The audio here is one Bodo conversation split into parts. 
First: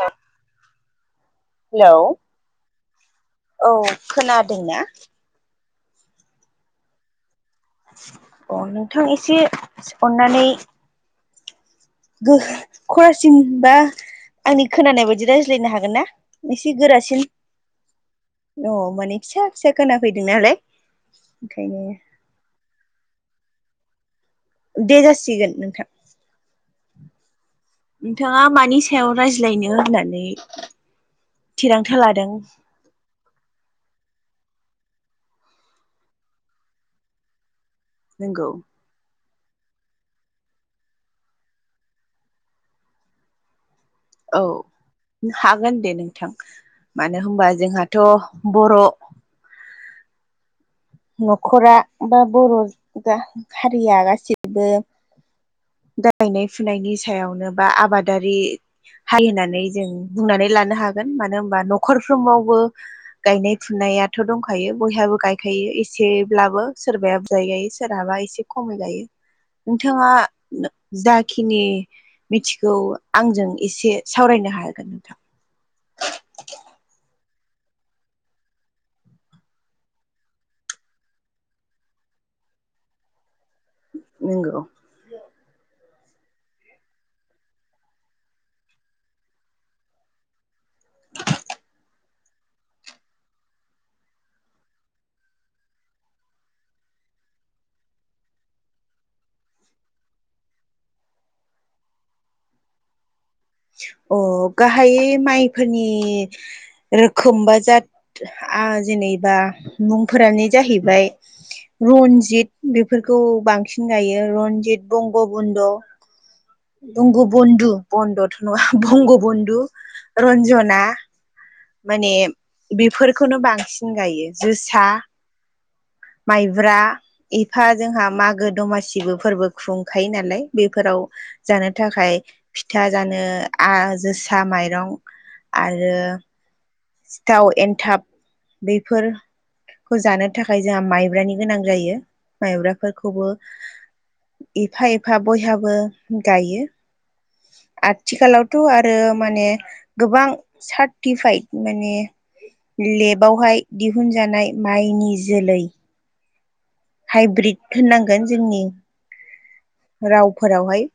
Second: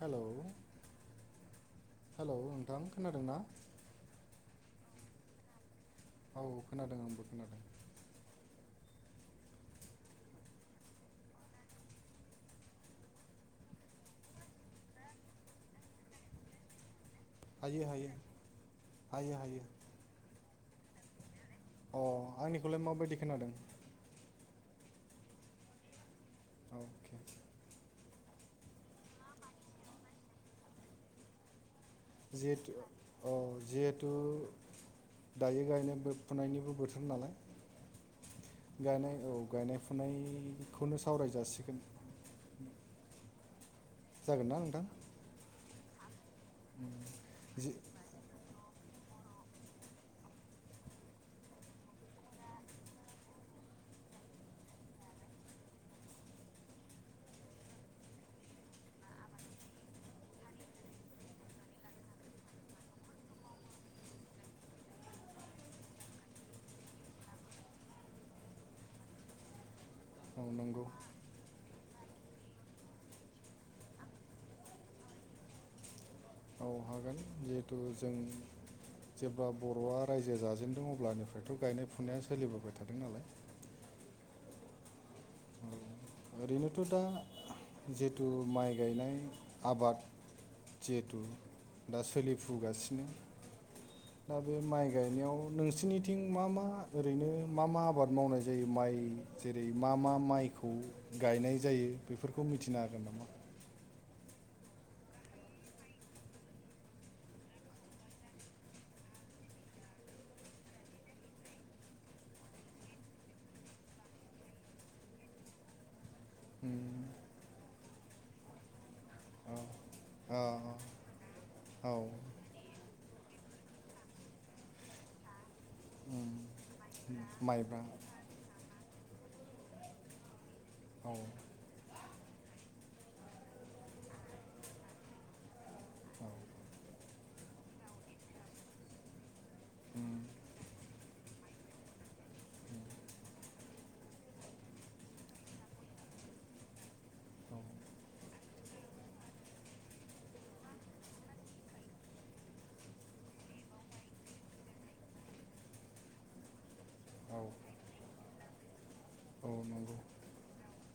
हेलौ हेलौ नोंथां खोनादोंना? औ खोनादोंना? औ खोनादों आंबो खोनादों अ नोंथां एसे अननानै गो खरसिन बा आंनि खोनानाय बायदि रायज्लायनो हागोन ना एसे गोरासिन हायो हायो अ माने हायो फिसा हायो फिसा खोनाफैदों नालाय ओंखायनो अ आंनिखौलाय माबायदि खोनादों दे जासिगोन नोंथां अके नोंथाङा मानि सायाव रायज्लायनो होननानै थिरांथा लादों जिथु अ जिहेथु दायो गायनाय फुनायनिबो बोथोर नालाय नोंगौ गायनाय औ गायनाय फुनायखौनो सावराय जासिगोन। औ जागोनना नोंथां हागोन दे नोंथां मानो होनबा जि जोंहाथ बर' न खरा बा बर हारिया गासैबो। गायनाय फुनायनि सायावनो बा आबादारि। हारि होननानै जों बुंनानै लानो हागोन मानो होनबा नखरफ्रोमावबो गायनाय फुनायाथ दंखायो बयहाबो गायखायो ए एसेब्लाबो सोरबाया बुजाय गायो सोरहाबा एसे खमै गायो। नोंथाङा औ नंगौ जा खिनि मिथिखौ आंजों एसे सावरायनो हागोन नोंथां। औ हागोन जिहेथु जों जेब्ला बरआ रायजो जाजेनदों अब्लानिफ्रायथ गायनाय फुनाया सोलिबोबाय थादों नालाय नंगौ ओरैनोथ' दा जिथु माइ गायनाय आबाद जिहेथु दा सोलिफुगासिनो दा बे माइ गायनायाव नोंसोरनिथिं मा मा ओरैनो मा मा आबाद मावनाय जायो माइ जेरै मा मा माइखौ गायनाय जायो बेफोरखौ मिथिनो हागोन नामा? अ गाहायै माइफोरनि रोखोम बा जा आं जेनेबा मुंफोरानो जाहैबाय- रनजित बेफोरखौ बांसिन गायो रनजित बंग बन्द उम, दंग बन्धु बन्द थ नङा बंग बन्धु औ रन्जना औ, माने बेफोरखौनो बांसिन गायो जोसा उम, माइब्रा उम, एफा माइब्रा जोंहा मागो दमासिबो फोरबो खुंखायो नालाय। बेफोराव औ जानो थाखाय फिथा जानो जोसा माइरं आरो सिथाव एन्थाब बेफोर खौ उम, जानो थाखाय जोंहा माइब्रानि गोनां जायो। उम, माइब्राफोरखौबो एफा एफा बयहाबो गायो। आथिखालावथ' आरो माने गोबां सार्टिफाइद माने लेबावहाय दिहुनजानाय माइनि जोलै औ हाइब्रिद होननांगोन जोंनि औ नंगौ रावफोरावहाय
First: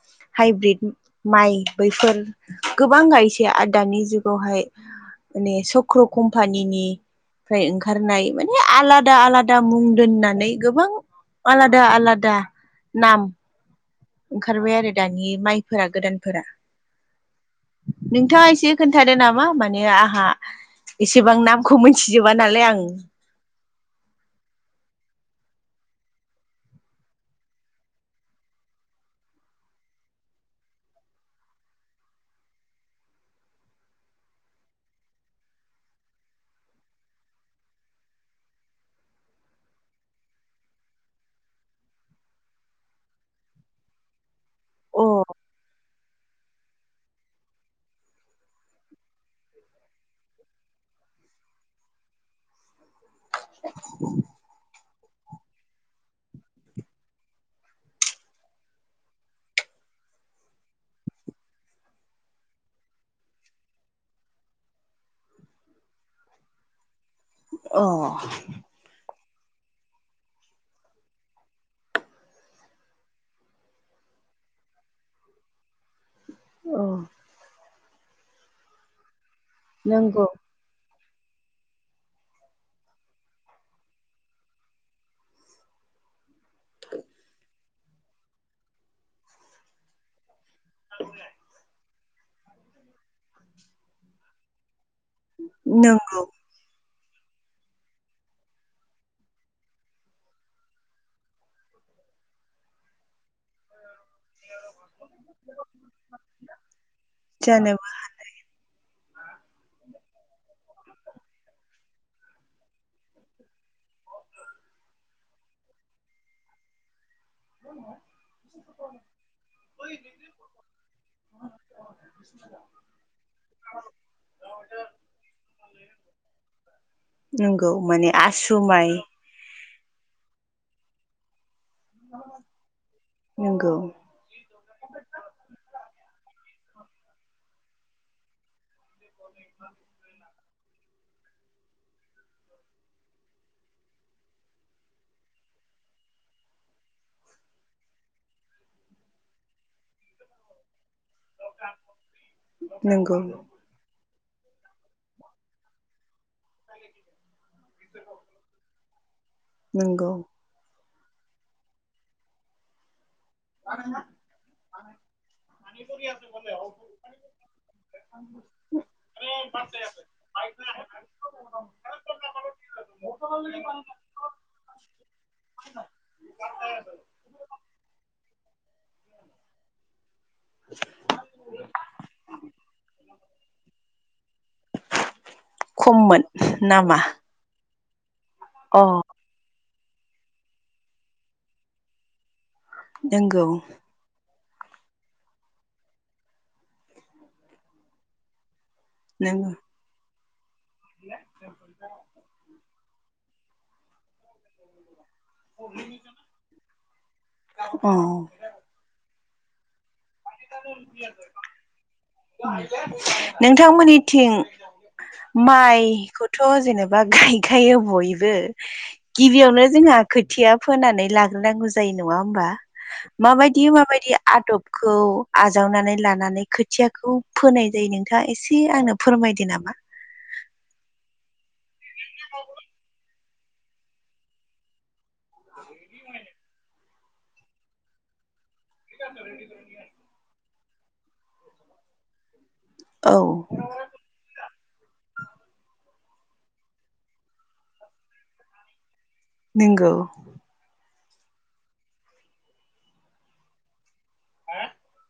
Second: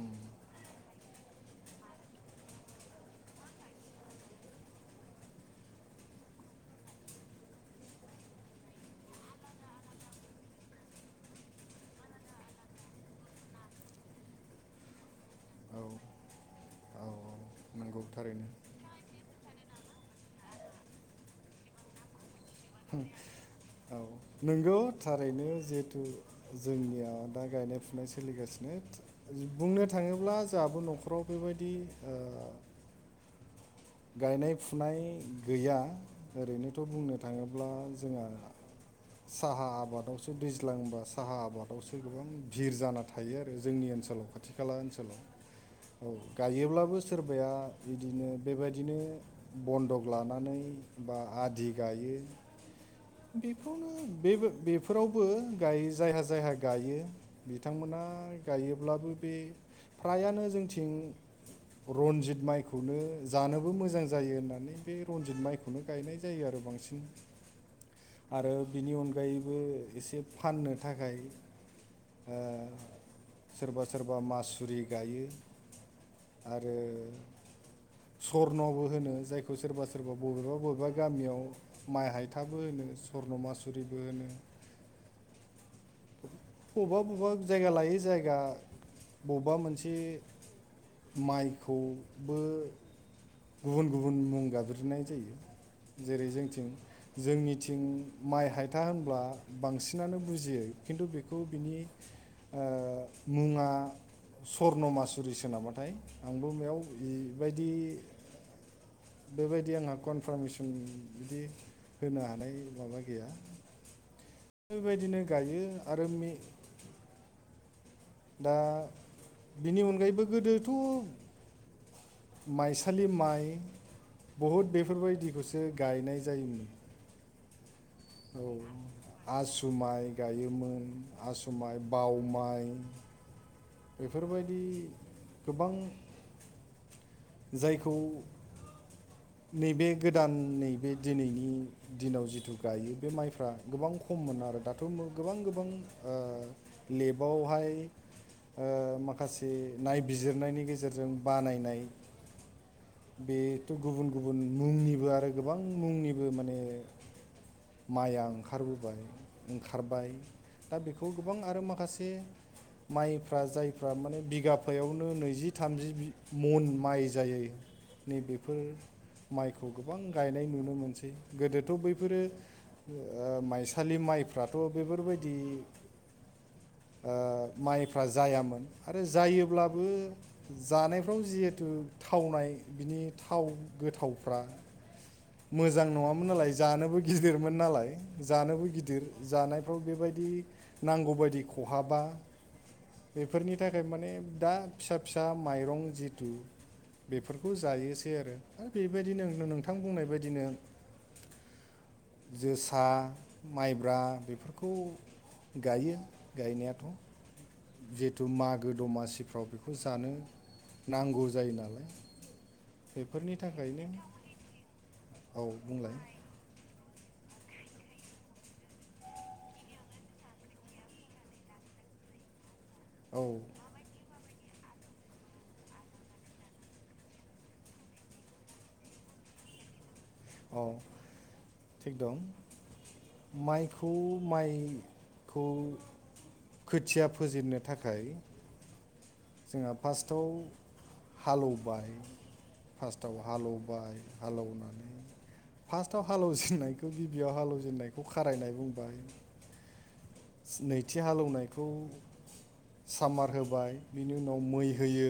उम, हाइब्रिद माइ बैफोर गोबां गायसै आरो दानि जुगावहाय माने सक्र' कम्पानिनि फ्राय ओंखारनाय माने आलादा आलादा मुं दोननानै गोबां आलादा आलादा नाम ओंखारबाय आरो दानि औ माइफोरा गोदानफोरा औ नंगौ थारैनो नोंथाङा एसे खोन्थादो नामा माने आंहा एसेबां नामखौ मोनथिजोबा नालाय आं नोंगौ थारैनो जिहेथु जोंनिया दा गायनाय-फुनाय सोलिगासिनो। बुंनो थाङोब्ला जोंहाबो न'खराव बेबायदि ओ गायनाय-फुनाय गैया ओरैनोथ' बुंनो थाङोब्ला जोंहा साहा आबादावसो दैज्लांबा साहा आबादावसो गोबां भिर जाना थां थायो आरो जोंनि ओनसोलाव खाथि खाला अ ओनसोलाव औ गायोब्लाबो सोरबाया बिदिनो बेबायदिनो बन्दक लानानै बा आदि गायो। बेखौनो बे-बेफोरावबो गायो जायहा जायहा गायो। बिथांमोना गायोब्लाबो बे फ्रायानो जोंथिं रनजित माइखौनो जानोबो मोजां जायो होननानै बे रनजित माइखौ बेखौनो गायनाय जायो आरो बांसिन अ आरो बिनि अनगायैबो एसे फाननो थाखाय ओ सोरबा सोरबा मासुरि गायो आरो सरनबो होनो जायखौ सोरबा सोरबा नंगौ बबेबा बबेबा गामियाव माइ हायथा बोहोनो सरन' मासुरिबो होनो। बबेबा बबेबा जायगा लायै जायगा बबेबा मोनसे माइखौबो गुबुन गुबुन मुं गाबज्रिनाय जायो। नंगौ जेरै जोंथिं जोंनिथिं माइ हायथा होनब्ला बांसिनानो बुजियो खिन्थु बेखौ बिनि ओ मुङा स्वर्नमासुरिसोनामाथाय आंबो बेयाव बेबायदि जेनेबा बेबायदि आंहा कनफारमेसन बिदि होनो हानाय माबा गैया। बेबायदिनो गायो आरो मे दा बिनि अनगायैबो गोदोथ' माइसालि माइ, बहुद बेफोरबायदिखौसो गायनाय जायोमोन। नंगौ माने आसु माइ। औ आसु माइ गायोमोन, आसु माइ बाव माइ नंगौ बेफोरबायदि गोबां जायखौ नैबे गोदान नैबे दिनैनि दिनाव जिथु गायो बे माइफ्रा गोबां खममोनो आरो दाथ' गोबां गोबां लेबावहाय। ओ माखासे नायबिजिरनायनि गेजेरजों बानायनाय। नंगौ बेथ' गुबुन गुबुन मुंनिबो आरो गोबां मुंनिबो माने माइआ ओंखारबोबाय ओंखारबाय। नंगौ दा बेखौ गोबां आरो माखासे माइफ्रा जायफ्रा माने बिगाफायावनो नैजि थामजि मन माइ। जायै नै बेफोर माइखौ गोबां गायनाय नुनो मोनसै गोदोथ' बैफोरो ओ माइसालि माइफ्राथ' बेफोरबायदि [inaudible] ओ माइफ्रा जायामोन आरो जायोब्लाबो जानायफ्राव जिहेथु थावनाय बिनि थाव गोथावफ्रा मोजां खममोन नङामोन नालाय जानोबो नामा गिदिरमोन नालाय जानोबो अ गिदिर जानायफ्राव बेबायदि नांगौबायायदि खहाबा नंगौ बेफोरनि था खाय माने दा फिसा फिसा माइरं जिथु बेफोरखौ जायोसै आरो दा बेबायदिनो नंगौ नोंथां बुंनाय बायदिनो [inaudible] जोसा माइब्रा बेफोरखौ गायो गायनायाथ' अ जिहेथु मागो दमासिफ्राव बेखौ जानो नांगौ जायो नालाय बेफोरनि थाखायनो नोंथांमोननिथिं औ बुंलाय माइखौथ' जेनेबा गायखायो बयबो गिबियावनो जोंहा खोथिया फोनानै लाग्रोनांगौ जायो नङा होमबा। औ माबायदि-माबायदि आदब‌ [inaudible] आजावनानै लानानै खोथियाखौ फोनाय जायो। नोंथाङा एसे आंनो फोरमायदो नामा? औ थिग दं। माइखौ माइखौ खोथिया फोजेननो थाखाय जोंहा फार्स्टआव हालौबाय फार्स्टआव हालौ औ बाय हालेवना फार्स्टआव हालेव जेननायखौ गिबियाव हालेवजेननायखौ खारायनाय बुंबाय। नोंगौ। नैथि हालौवनायखौ सामार होबाय बिनि उनाव मै होयो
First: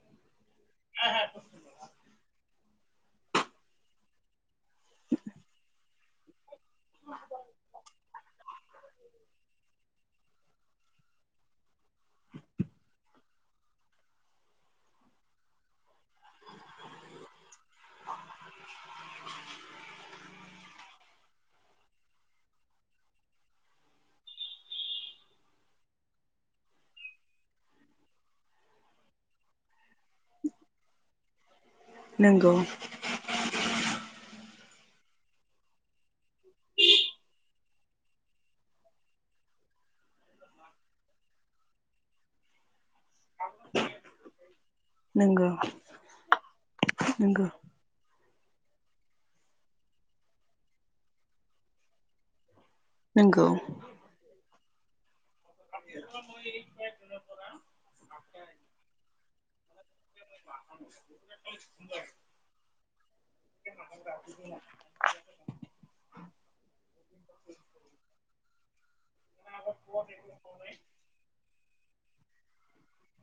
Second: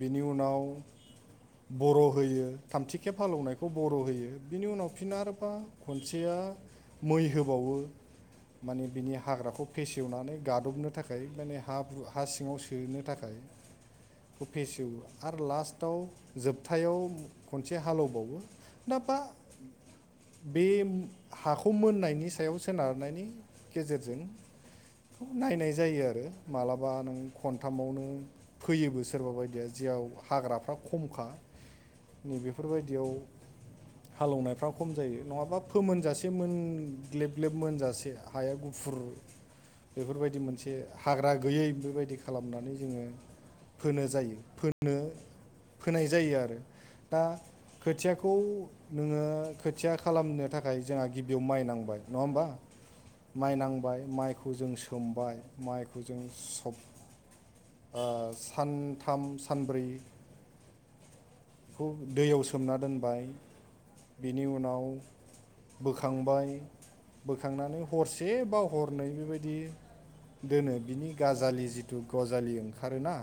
बिनि उनाव [inaudible] बर' होयो थामथिखेब हालौवनायखौ बर' होयो बिनि उनाव फिन आरोबाव खनसेया मै होबावो माने बिनि हाग्राखौ फेसेवनानै गादबनो थाखाय माने हाब्रु हा सिङाव दोनो थाखाय बेखौ फेसेवो आरो लास्टाव जोबथायाव खनसे हालेवबावो। नाबा बे हाखौ मोननायनि सायाव सोनारनायनि गेजेरजों बे नायनाय जायो आरो मालाबा नों खनथामावनो फोयोबो सोरबा बायदिया जेयाव हाग्राफ्रा खमखा। नै नंगौ बेफोरबायदियाव हालेवनायफ्रा खम जायो नंङाबा फोमोनजासे मोन ग्लेब ग्लेब मोनजासे हाया गुफुर बेफोरबायदि मोनसे हाग्रा गैयै बेबायदि खालामनानै जोङो फोनो जायो फोनो नंगौ फोनाय जायो आरो। दा नंगौ खोथियाखौ नोङो खोथिया खालामनो थाखाय जोंहा गिबियाव माइ नांबाय नङा होमबा? नंगौ माइ नांबाय माइखौ जों सोमबाय माइखौ जों सब सानथाम सानब्रैखौ दैयाव सो सोमना दोनबाय बेनि उनाव बोखांबाय बोखांनानै हरसेबाव हरनै बेबायदि दोनो बिनि गाजालि जिथु गजालि ओंखा आरोना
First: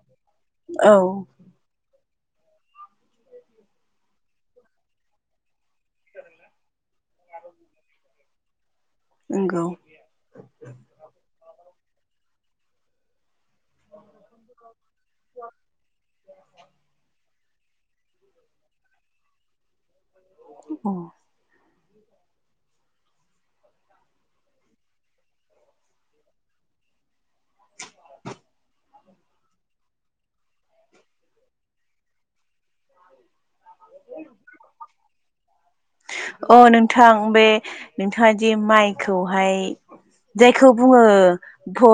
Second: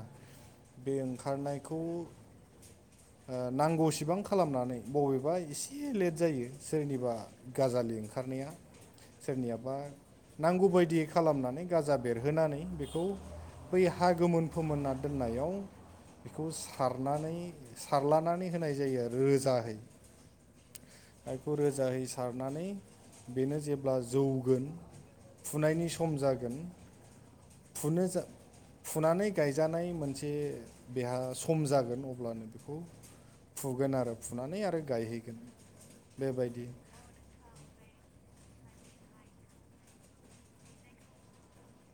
बे औ ओंखारनायखौ ओ नांगौसिबां खालामनानै बबेबा इसे लेट जायो सोरनिबा गाजालि ओंखारनाया नंगौ सोरनियाबा नांगौ बायदि खालामनानै गाजा बेरहोनानै बेखौ बै हा गोमोन फोमोनना दोननायाव बेखौ सारनानै सारलानानै होनाय जायो रोजाहै। अ। आयखौ रोजाहै सारनानै बेनो जेब्ला जौगोन फुनायनि सम जागोन फुनो जा फुनानै गायजानाय मोनसे बेहा सम जागोन अब्लानो बेखौ फुगोन आरो फुनानै आरो गाय हैगोन अ नोंथां बे नोंथाङा जे माइखौहाय जायखौ बुंङो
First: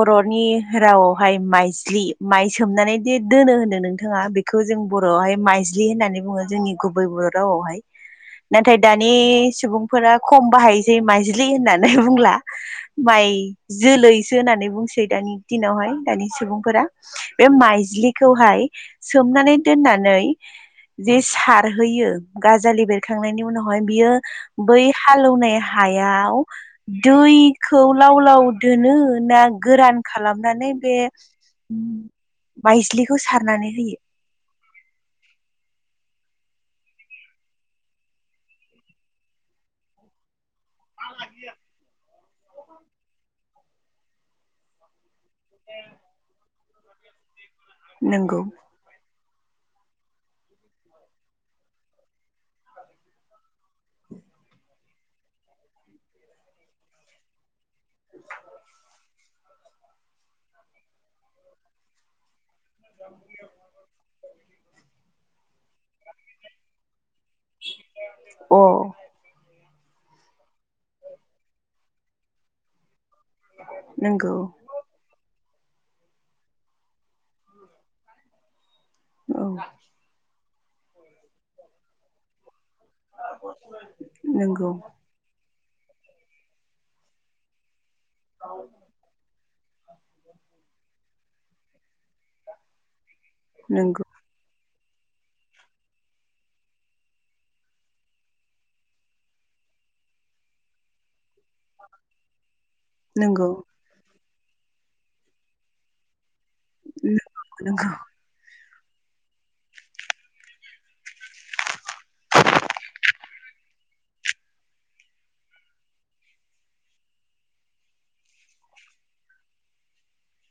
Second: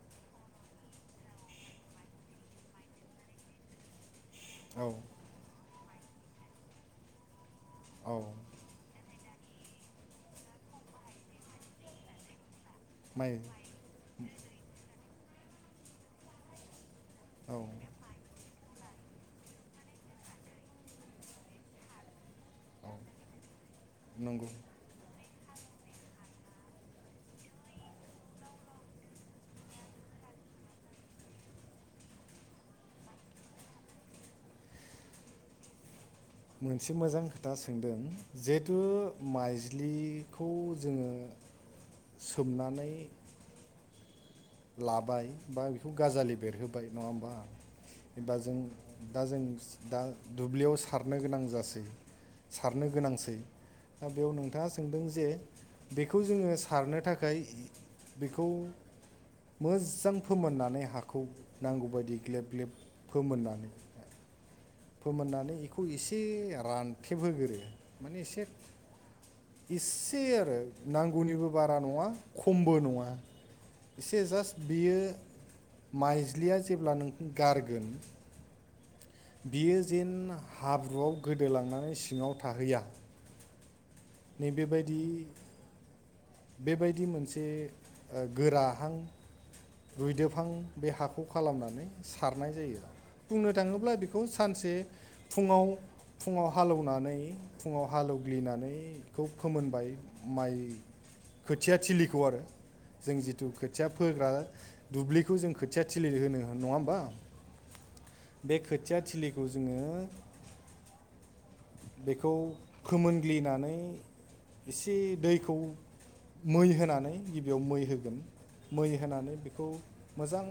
बर'नि रावावहाय माइज्लि माइ सोमनानै दि दोनो होनदों नोंथाङा बे खौ जों औ बर'आवहाय माइज्लि होननानै बुङो जोंनि गुबै बर' रावावहाय औ नाथाय दानि सुबुंफोरा खम बाहायोसै माइज्लि होननानै बुंला। माइ जोलैसो नानै बुंसै दानि दिनावहाय दानि सुबुंफोरा। बे औ माइज्लि खौहाय सोमनानै दोननानै जे सारहैयो गाजालि औ बेरखा थांनायनि उनावहाय बियो नंगौ बै हालौवनाय हायाव दैखौ लाव लाव दोनो ना गोरान खालामनानै बे मायज्लिखौ सारनानै होयो। मोनसे मोजां खोथा सोंदों जिहेथु माइज्लि खौ जोंङो सोमनानै लाबाय बा बेखौ गाजालि बेरहोबाय नंङा होमबा एबा नंगौ जों दा जों दा दुब्लियाव सारनो गोनां जासै सारनो गोनांसै। दा बेयाव नोंथांङा सोंदों जे बेखौ जोंङो सारनो थाखाय बेखौ मोजां फोमोननानै हाखौ नांगौ बायदि ग्लेब ग्लेब फोमोननानै फोमोननानै इखौ एसे रान थेबहोग्रोरो माने एसे अ इसे आरो नांगौनिबो बारा नङा खमबो नङा। एसे नंगौ जास्ट बियो माइज्लिया जेब्ला नोंखौ गारगोन। औ बियो जेन हाब्रुआव गोदोलांनानै सिङाव थाहैया। [unintelligible] नंगौ नैबेबायदि बेबायदि मोनसे ओ गोराहां रुइदोबहां बे हाखौ खालामनानै सारनाय जायो। बुंनो थाङोब्ला बिदि नंगौ बे खौ सानसे फुंङाव फुंङाव हालेवनानै फुंङाव हालौवग्लिनानै खौ फोमोनबाय माइ खोथिया थिलिखौ आरो जों जिथु नंगौ खो खोथिया फोग्रा दुब्लिखौ जों खोथिया थिलि होनो नङा होमबा? नंगौ नंगौ बे खोथिया थिलिखौ जोङो बेखौ फोमोनग्लिनानै इसे दैखौ मै होनानै गिबियाव मै होगोन। मै होनानै बेखौ मोजां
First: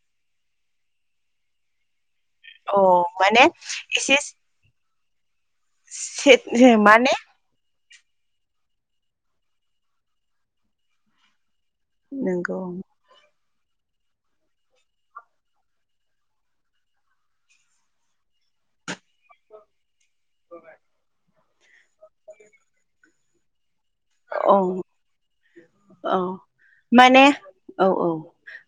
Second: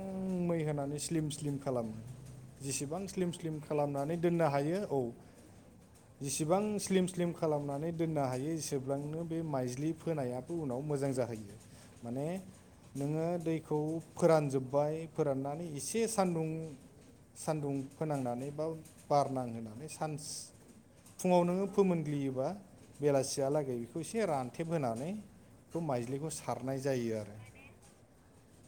मै होनानै स्लिम स्लिम खालामो। जेसेबां औ स्लिम माने स्लिम खालामनानै एसे दोननो हायो औ जेसेबां से स्लिम माने स्लिम खालामनानै दोननो हायो एसेब्लांनो बे माइज्लि फोनायाबो उनाव मोजां जाहैयो। माने नंगौ नोङो दैखौ फोरानजोब्बाय फोराननानै इसे सानदुं सान्दुं फोनांनानै बा बार नांहोनानै एसे फान्स फुङाव नोङो फोमोनग्लियोबा बेलासियालागै इसे औ रानथेब होनानै बे औ माइज्लिखौ सारनाय जायो माने आरो। औ औ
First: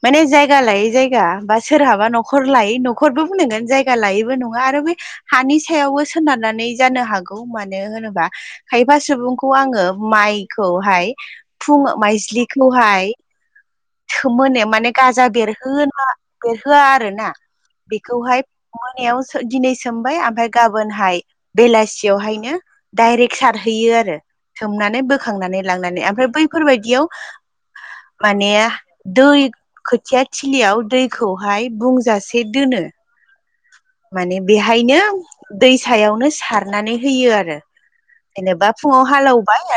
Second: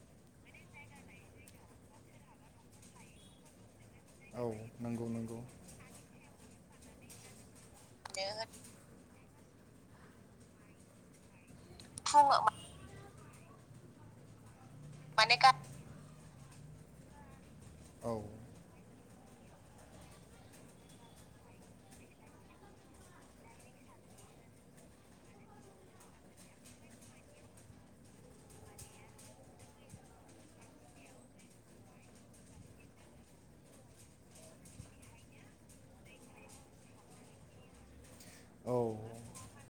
माने जायगा लायै जायगा बा सोरहाबा न'खर लायै न'खरबो बुंनांगोन। जाय थाल लायैबो औ नङा आरो बे नंगौ नंगौ हानि सायावबो सोनारनानै जानो हागौ मानो होनोबा खायफा सुबुंखौ आङो माइखौहाय फुं फुङाव माइज्लिखौहाय खो मोना माने गाजा बेरहोआ बेरहोआ आरो ना औ बेखौहाय मोनायाव दिनै सोमबाय ओमफ्राय गाबोनहाय बेलासियावहायनो डाइरेक्ट सारहैयो आरो सोमनानै बोखांनानै लांनानै। ओमफ्राय बैफोरबायदियाव माने दै खोथिया थिलियाव दैखौहाय बुंजासे दोनो। माने बेहायनो दै सायावनो सारनानै होयो आरो। जेनेबा फुङाव औ हालएवबाय आरो